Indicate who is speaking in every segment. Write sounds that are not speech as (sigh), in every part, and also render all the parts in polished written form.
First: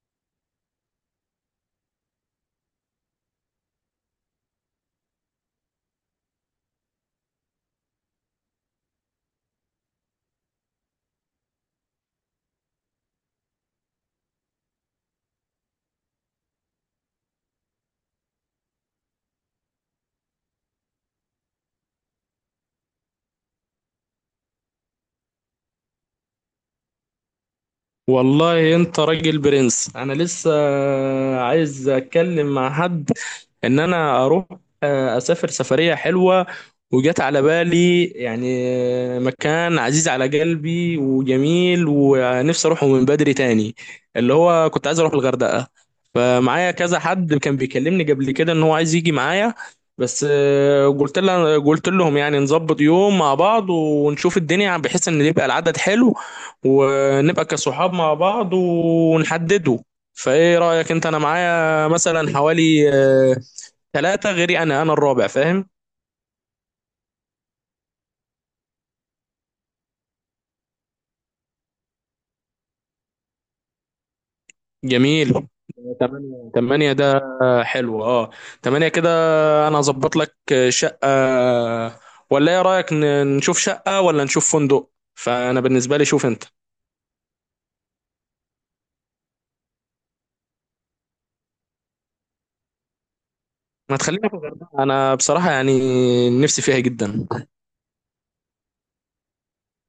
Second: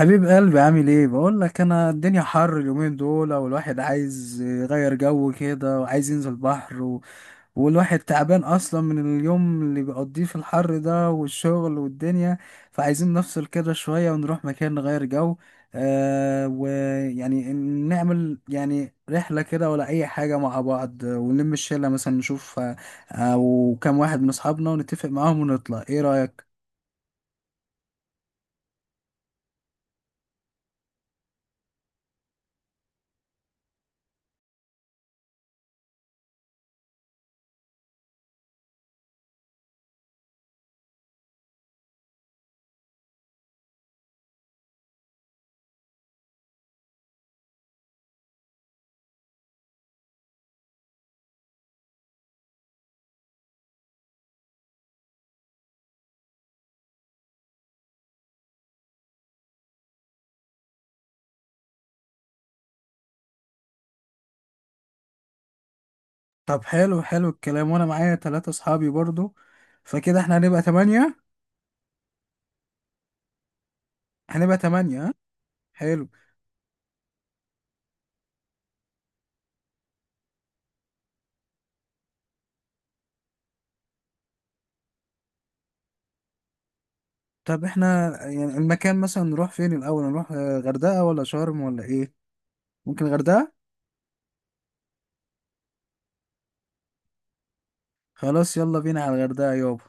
Speaker 1: حبيب قلبي، عامل ايه؟ بقول لك، انا الدنيا حر اليومين دول، والواحد عايز يغير جو كده وعايز ينزل بحر والواحد تعبان اصلا من اليوم اللي بيقضيه في الحر ده والشغل والدنيا. فعايزين نفصل كده شوية ونروح مكان نغير جو. ويعني نعمل يعني رحلة كده ولا اي حاجة مع بعض، ونلم الشلة مثلا نشوف، او كام واحد من اصحابنا ونتفق معاهم ونطلع. ايه رأيك؟
Speaker 2: والله انت راجل برنس انا لسه عايز اتكلم مع حد ان انا اروح، اسافر سفرية حلوة. وجت على بالي يعني مكان عزيز على قلبي وجميل ونفسي اروحه من بدري تاني، اللي هو كنت عايز اروح الغردقة. فمعايا كذا حد كان بيكلمني قبل كده ان هو عايز يجي معايا، بس قلت لهم يعني نظبط يوم مع بعض ونشوف الدنيا، بحيث ان يبقى العدد حلو ونبقى كصحاب مع بعض ونحدده. فايه رأيك انت؟ انا معايا مثلا حوالي ثلاثة غيري، انا الرابع، فاهم؟
Speaker 1: طب حلو حلو الكلام، وانا معايا ثلاثة اصحابي برضو، فكده احنا هنبقى تمانية. هنبقى تمانية، ها؟
Speaker 2: جميل.
Speaker 1: حلو.
Speaker 2: تمانية تمانية ده، حلو اه. تمانية كده. انا هظبط لك شقة، ولا ايه رأيك نشوف شقة ولا نشوف فندق؟ فانا بالنسبة لي شوف انت.
Speaker 1: طب احنا يعني المكان مثلا نروح فين الاول؟ نروح غردقة ولا شرم ولا ايه؟ ممكن غردقة.
Speaker 2: ما تخلينا في الغردقة، انا بصراحة يعني نفسي فيها جدا.
Speaker 1: خلاص، يلا بينا على الغردقة يابا.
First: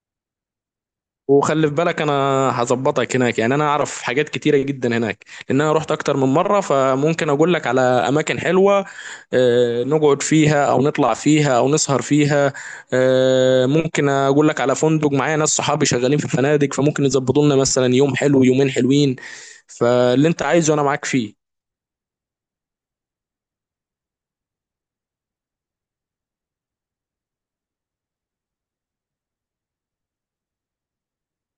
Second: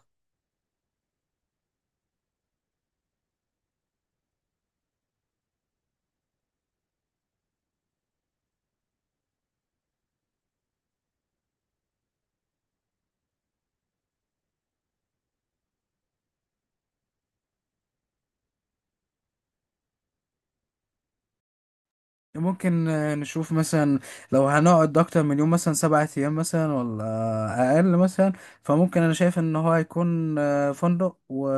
Speaker 2: وخلي في بالك انا هظبطك هناك، يعني انا اعرف حاجات كتيره جدا هناك لان انا رحت اكتر من مره، فممكن اقول لك على اماكن حلوه نقعد فيها او نطلع فيها او نسهر فيها. ممكن اقول لك على فندق، معايا ناس صحابي شغالين في فنادق فممكن يظبطوا لنا مثلا يوم حلو، يومين حلوين. فاللي انت عايزه انا معاك فيه.
Speaker 1: ممكن نشوف مثلا لو هنقعد اكتر من يوم، مثلا 7 ايام مثلا ولا اقل مثلا. فممكن انا شايف ان هو هيكون فندق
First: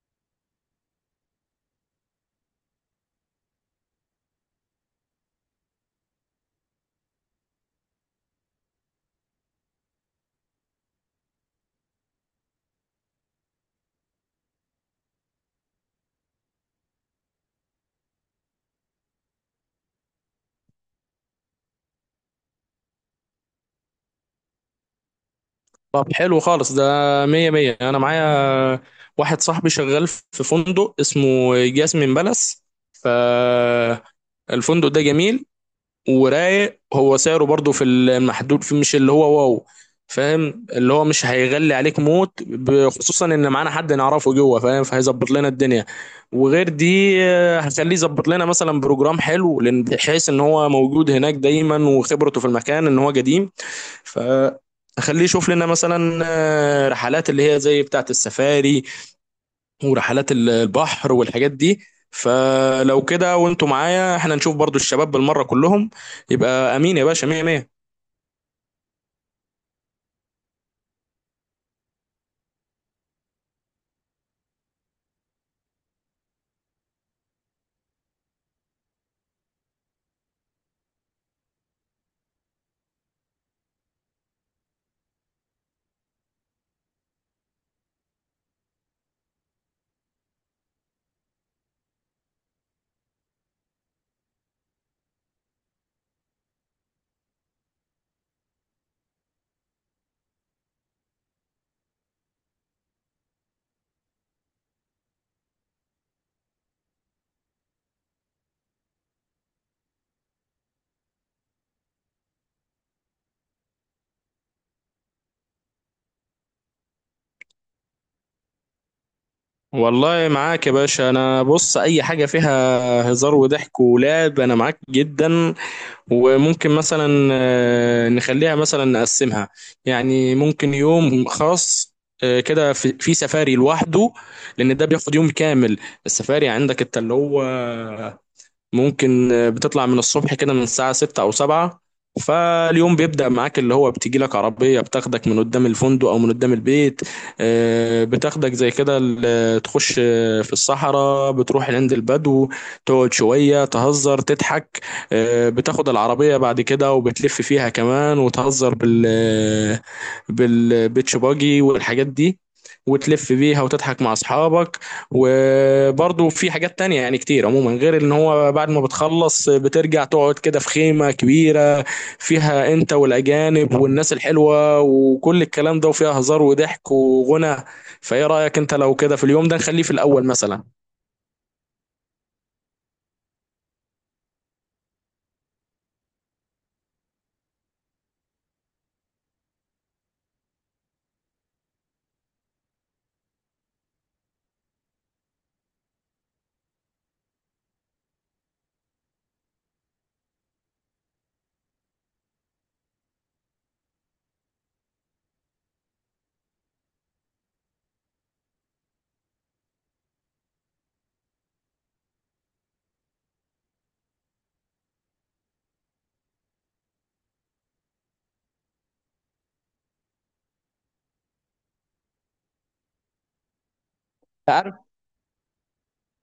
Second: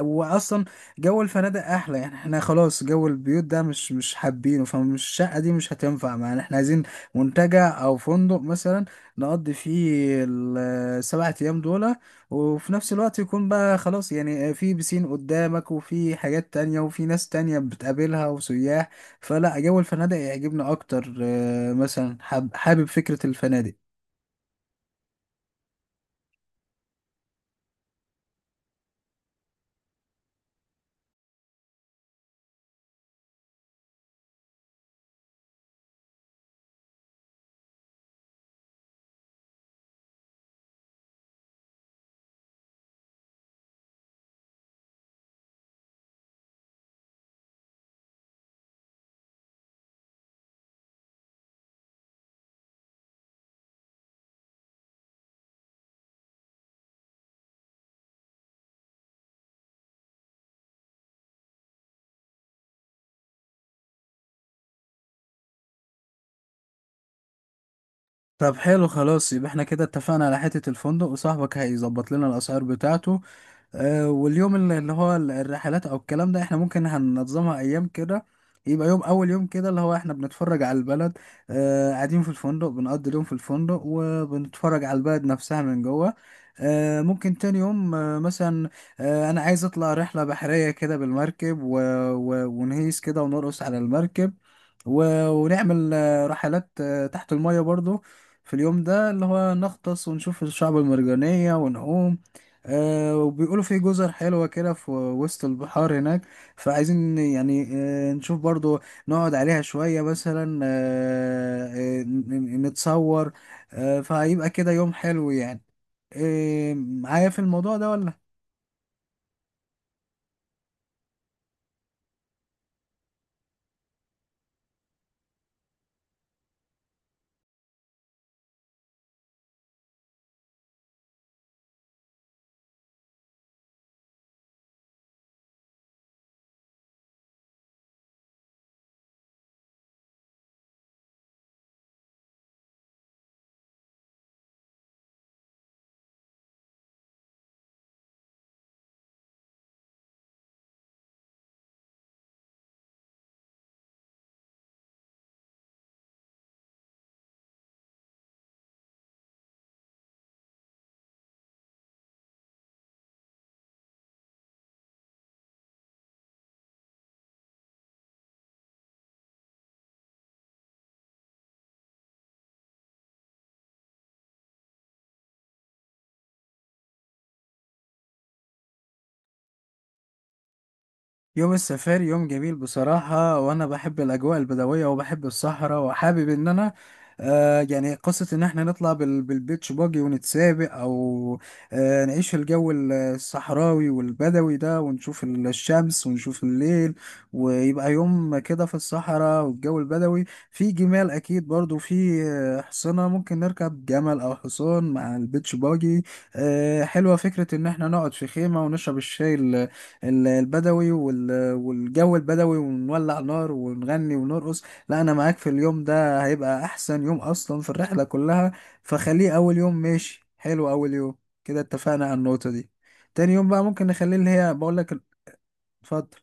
Speaker 1: واصلا جو الفنادق احلى. يعني احنا خلاص جو البيوت ده مش حابينه، فمش الشقة دي مش هتنفع معانا. احنا عايزين منتجع او فندق مثلا نقضي فيه السبعة ايام دول، وفي نفس الوقت يكون بقى خلاص يعني في بسين قدامك وفي حاجات تانية وفي ناس تانية بتقابلها وسياح. فلا، جو الفنادق يعجبني اكتر، مثلا حابب فكرة الفنادق.
Speaker 2: طب حلو خالص ده، مية مية. انا معايا واحد صاحبي شغال في فندق اسمه جاسمين بالاس. ف الفندق ده جميل ورايق، هو سعره برضو في المحدود، في مش اللي هو واو، فاهم؟ اللي هو مش هيغلي عليك موت، خصوصا ان معانا حد نعرفه جوه، فاهم؟ فهيظبط لنا الدنيا. وغير دي هنخليه يظبط لنا مثلا بروجرام حلو، بحيث ان هو موجود هناك دايما وخبرته في المكان ان هو قديم. فخليه يشوف لنا مثلا رحلات اللي هي زي بتاعة السفاري، ورحلات البحر والحاجات دي. فلو كده وانتوا معايا احنا نشوف برضو الشباب بالمرة كلهم، يبقى امين يا باشا، مية مية.
Speaker 1: طب حلو خلاص، يبقى احنا كده اتفقنا على حتة الفندق وصاحبك هيظبط لنا الاسعار بتاعته. واليوم اللي هو الرحلات او الكلام ده احنا ممكن هننظمها ايام كده. يبقى يوم، اول يوم كده اللي هو احنا بنتفرج على البلد، قاعدين في الفندق بنقضي اليوم في الفندق وبنتفرج على البلد نفسها من جوه. ممكن تاني يوم مثلا، انا عايز اطلع رحلة بحرية كده بالمركب، ونهيس كده ونرقص على المركب، ونعمل رحلات تحت المية برضو في اليوم ده اللي هو نغطس ونشوف الشعب المرجانية ونعوم. وبيقولوا في جزر حلوة كده في وسط البحار هناك. فعايزين يعني نشوف برضو، نقعد عليها شوية مثلا، نتصور. فهيبقى كده يوم حلو. يعني معايا في الموضوع ده ولا؟
Speaker 2: والله معاك يا باشا. انا بص، اي حاجة فيها هزار وضحك ولعب انا معاك جدا. وممكن مثلا نخليها مثلا نقسمها، يعني ممكن يوم خاص كده في سفاري لوحده، لان ده بياخد يوم كامل. السفاري عندك انت اللي هو ممكن بتطلع من الصبح كده من الساعة 6 أو 7، فاليوم بيبدأ معاك، اللي هو بتجي لك عربية بتاخدك من قدام الفندق أو من قدام البيت. بتاخدك زي كده، تخش في الصحراء، بتروح عند البدو، تقعد شوية، تهزر، تضحك. بتاخد العربية بعد كده وبتلف فيها كمان، وتهزر بال بالبيتش باجي والحاجات دي، وتلف بيها وتضحك مع أصحابك. وبرضه في حاجات تانية يعني كتير عموما، غير ان هو بعد ما بتخلص بترجع تقعد كده في خيمة كبيرة، فيها انت والاجانب والناس الحلوة وكل الكلام ده، وفيها هزار وضحك وغنى. فايه رأيك انت لو كده في اليوم ده نخليه في الاول مثلا؟
Speaker 1: يوم السفاري يوم جميل بصراحة، وأنا بحب الأجواء البدوية وبحب الصحراء وحابب إن أنا يعني قصة إن إحنا نطلع بالبيتش باجي ونتسابق، أو نعيش الجو الصحراوي والبدوي ده، ونشوف الشمس ونشوف الليل، ويبقى يوم كده في الصحراء والجو البدوي. في جمال أكيد، برضو في حصنة، ممكن نركب جمل أو حصان مع البيتش باجي. حلوة فكرة إن إحنا نقعد في خيمة ونشرب الشاي البدوي والجو البدوي، ونولع نار ونغني ونرقص. لا، انا معاك. في اليوم ده هيبقى احسن يوم اصلا في الرحلة كلها، فخليه اول يوم. ماشي، حلو اول يوم. كده اتفقنا على النقطة دي. تاني يوم بقى ممكن نخليه اللي هي
Speaker 2: عارف،
Speaker 1: بقول لك. اتفضل.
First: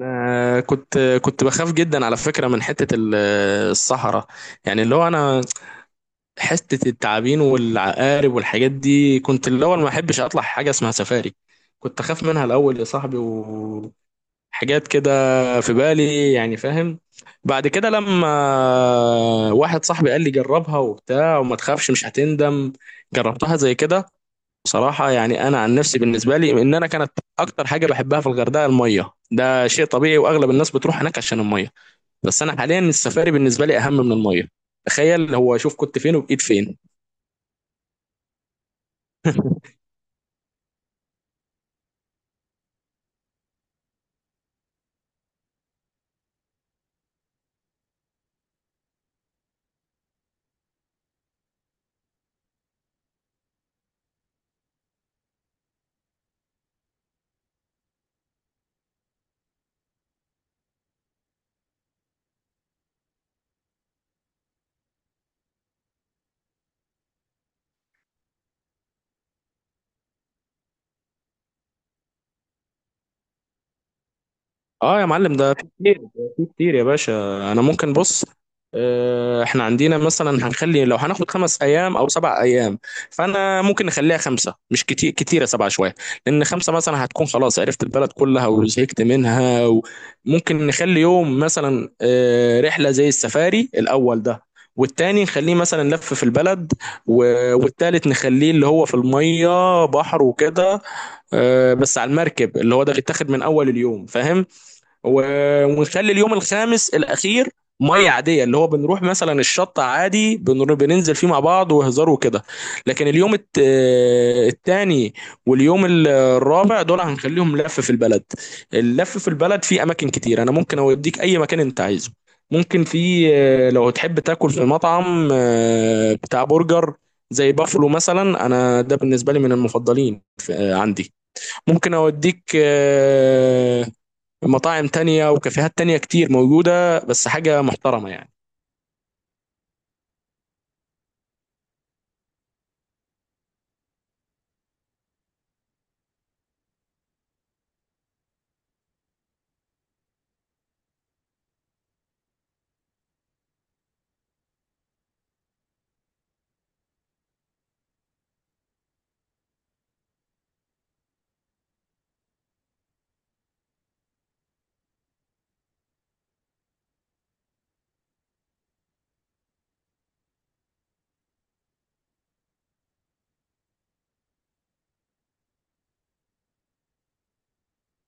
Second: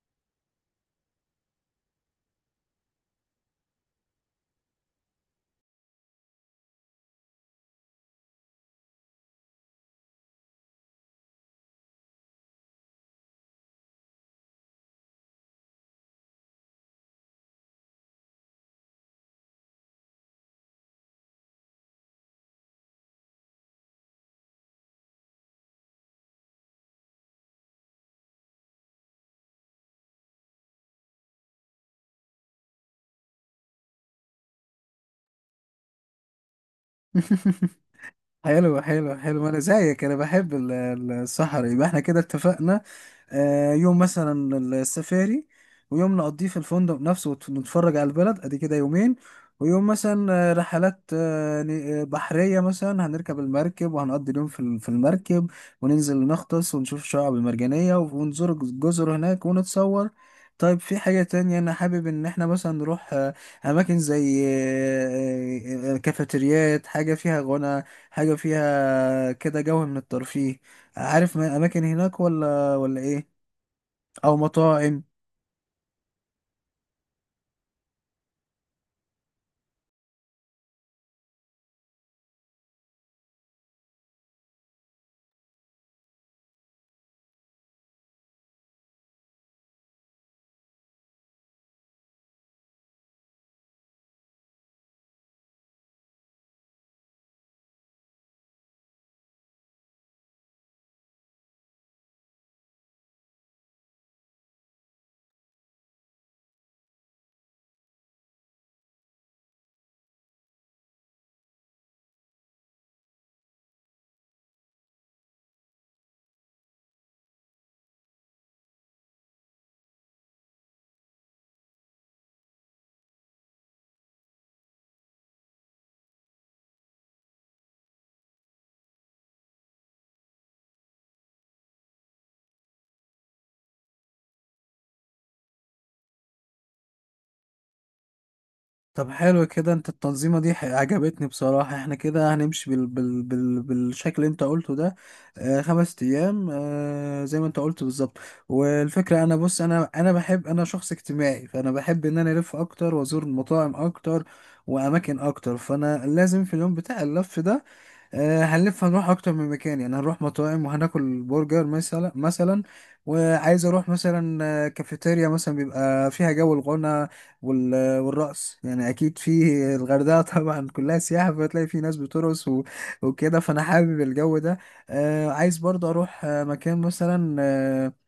Speaker 2: آه كنت بخاف جدا على فكرة من حتة الصحراء، يعني اللي هو انا حتة التعابين والعقارب والحاجات دي، كنت الاول ما احبش اطلع حاجة اسمها سفاري، كنت اخاف منها الاول يا صاحبي. حاجات كده في بالي، يعني فاهم؟ بعد كده لما واحد صاحبي قال لي جربها وبتاع وما تخافش مش هتندم، جربتها زي كده. بصراحة يعني أنا عن نفسي بالنسبة لي إن أنا كانت أكتر حاجة بحبها في الغردقة المية، ده شيء طبيعي وأغلب الناس بتروح هناك عشان المية، بس أنا حاليا السفاري بالنسبة لي أهم من المية. تخيل هو، شوف كنت فين وبقيت فين.
Speaker 1: (laughs) حلو حلو حلو، انا
Speaker 2: (laughs)
Speaker 1: زيك. انا بحب السحر. يبقى احنا كده اتفقنا، يوم مثلا السفاري، ويوم نقضيه في الفندق نفسه ونتفرج على البلد. ادي كده يومين. ويوم مثلا رحلات بحرية مثلا، هنركب المركب وهنقضي اليوم في في المركب، وننزل نغطس ونشوف الشعاب المرجانية ونزور الجزر هناك ونتصور. طيب، في حاجة تانية أنا حابب إن إحنا مثلا نروح أماكن زي كافيتريات، حاجة فيها غنى، حاجة فيها كده جو من الترفيه. عارف أماكن هناك ولا إيه؟ أو
Speaker 2: اه
Speaker 1: مطاعم؟
Speaker 2: يا معلم، ده في كتير، في كتير يا باشا. انا ممكن بص، احنا عندنا مثلا هنخلي لو هناخد 5 ايام او 7 ايام، فانا ممكن نخليها خمسه، مش كتير كتيره سبعه شويه، لان خمسه مثلا هتكون خلاص عرفت البلد كلها وزهقت منها. وممكن نخلي يوم مثلا رحله زي السفاري الاول ده، والتاني نخليه مثلا لف في البلد، والتالت نخليه اللي هو في الميه بحر وكده، بس على المركب، اللي هو ده بيتاخد من اول اليوم، فاهم؟ ونخلي اليوم الخامس الاخير ميه عاديه، اللي هو بنروح مثلا الشط عادي، بننزل فيه مع بعض وهزار وكده. لكن اليوم التاني واليوم الرابع دول هنخليهم لف في البلد. اللف في البلد فيه اماكن كتير، انا ممكن اوديك اي مكان انت عايزه. ممكن في لو تحب تاكل في مطعم بتاع برجر زي بافلو مثلا، انا ده بالنسبه لي من المفضلين عندي. ممكن اوديك مطاعم تانية وكافيهات تانية كتير موجودة، بس حاجة محترمة يعني.
Speaker 1: طب حلو كده، أنت التنظيمة دي عجبتني بصراحة. إحنا كده هنمشي بالشكل اللي أنت قلته ده. 5 أيام زي ما أنت قلت بالظبط. والفكرة أنا بص، أنا بحب، أنا شخص اجتماعي، فأنا بحب إن أنا ألف أكتر وأزور مطاعم أكتر وأماكن أكتر. فأنا لازم في اليوم بتاع اللف ده هنلف، هنروح اكتر من مكان. يعني هنروح مطاعم وهناكل برجر مثلا وعايز اروح مثلا كافيتيريا مثلا بيبقى فيها جو الغنى والرقص، يعني اكيد في الغردقه (laughs) طبعا كلها سياحه، فتلاقي في ناس بترقص وكده، فانا حابب الجو ده. عايز برضه اروح مكان مثلا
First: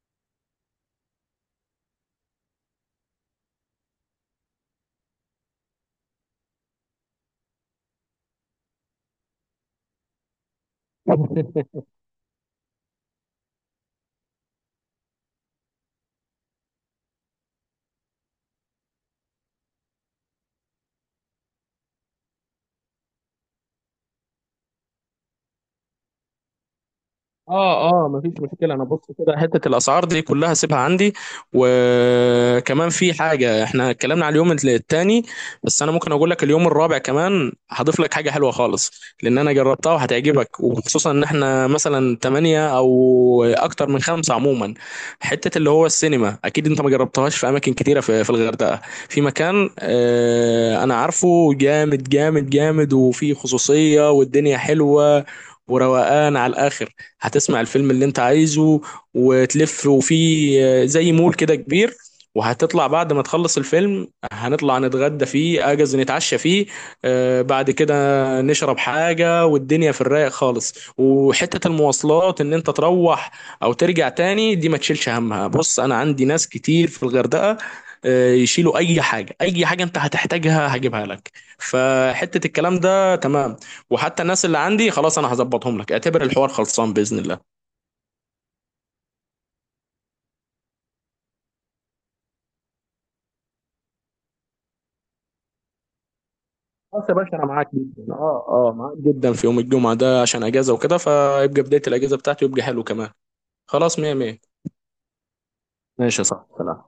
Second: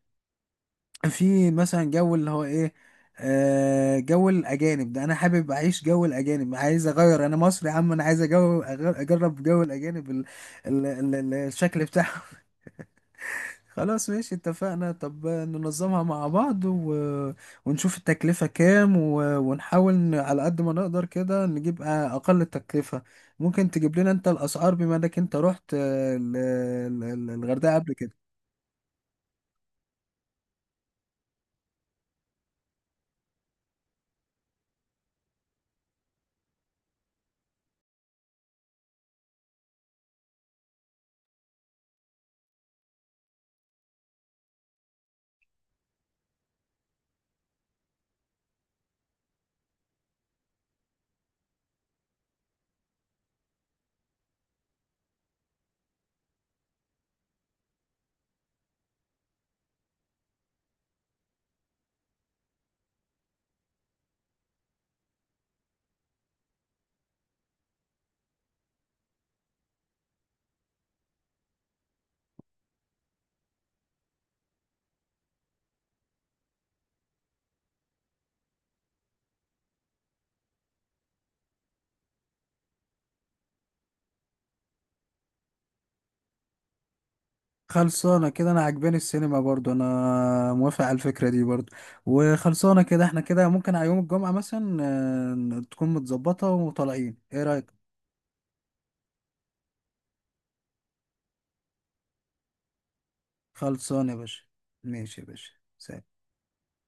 Speaker 1: في مثلا جو اللي هو ايه، جو الاجانب ده. انا حابب اعيش جو الاجانب، عايز اغير، انا مصري يا عم، انا عايز اجرب جو الاجانب ال ال ال ال الشكل بتاعهم. (laughs) خلاص ماشي اتفقنا. طب ننظمها مع بعض ونشوف التكلفة كام، ونحاول على قد ما نقدر كده نجيب اقل التكلفة. ممكن تجيب لنا انت الاسعار بما انك انت رحت الغردقة
Speaker 2: اه
Speaker 1: قبل
Speaker 2: اه
Speaker 1: كده؟
Speaker 2: مفيش مشكله. انا بص كده حته الاسعار دي كلها سيبها عندي. وكمان في حاجه، احنا اتكلمنا على اليوم التاني بس انا ممكن اقول لك اليوم الرابع كمان، هضيف لك حاجه حلوه خالص لان انا جربتها وهتعجبك، وخصوصا ان احنا مثلا تمانية او اكتر من خمسة عموما. حته اللي هو السينما، اكيد انت ما جربتهاش في اماكن كتيره في الغردقه. في مكان آه انا عارفه جامد جامد جامد، وفيه خصوصيه والدنيا حلوه وروقان على الاخر. هتسمع الفيلم اللي انت عايزه وتلف، وفي زي مول كده كبير، وهتطلع بعد ما تخلص الفيلم هنطلع نتغدى فيه اجز نتعشى فيه بعد كده نشرب حاجة والدنيا في الرايق خالص. وحتة المواصلات ان انت تروح او ترجع تاني دي ما تشيلش همها، بص انا عندي ناس كتير في الغردقة يشيلوا اي حاجة، اي حاجة انت هتحتاجها هجيبها لك، فحتة الكلام ده تمام. وحتى الناس اللي عندي خلاص انا هظبطهم لك، اعتبر الحوار خلصان باذن الله.
Speaker 1: خلصانة كده، أنا عجباني السينما برضو، أنا موافق على الفكرة دي برضو. وخلصانة كده، احنا كده ممكن على يوم الجمعة مثلا تكون متظبطة
Speaker 2: خلاص يا
Speaker 1: وطالعين.
Speaker 2: باشا
Speaker 1: ايه
Speaker 2: انا معاك
Speaker 1: رأيك؟
Speaker 2: جدا، اه اه معاك جدا في يوم الجمعه ده عشان اجازه وكده، فيبقى بدايه الاجازه بتاعتي ويبقى حلو كمان. خلاص
Speaker 1: خلصانة
Speaker 2: مية
Speaker 1: يا
Speaker 2: مية.
Speaker 1: باشا. ماشي يا باشا. سلام.
Speaker 2: ماشي يا صاحبي سلام.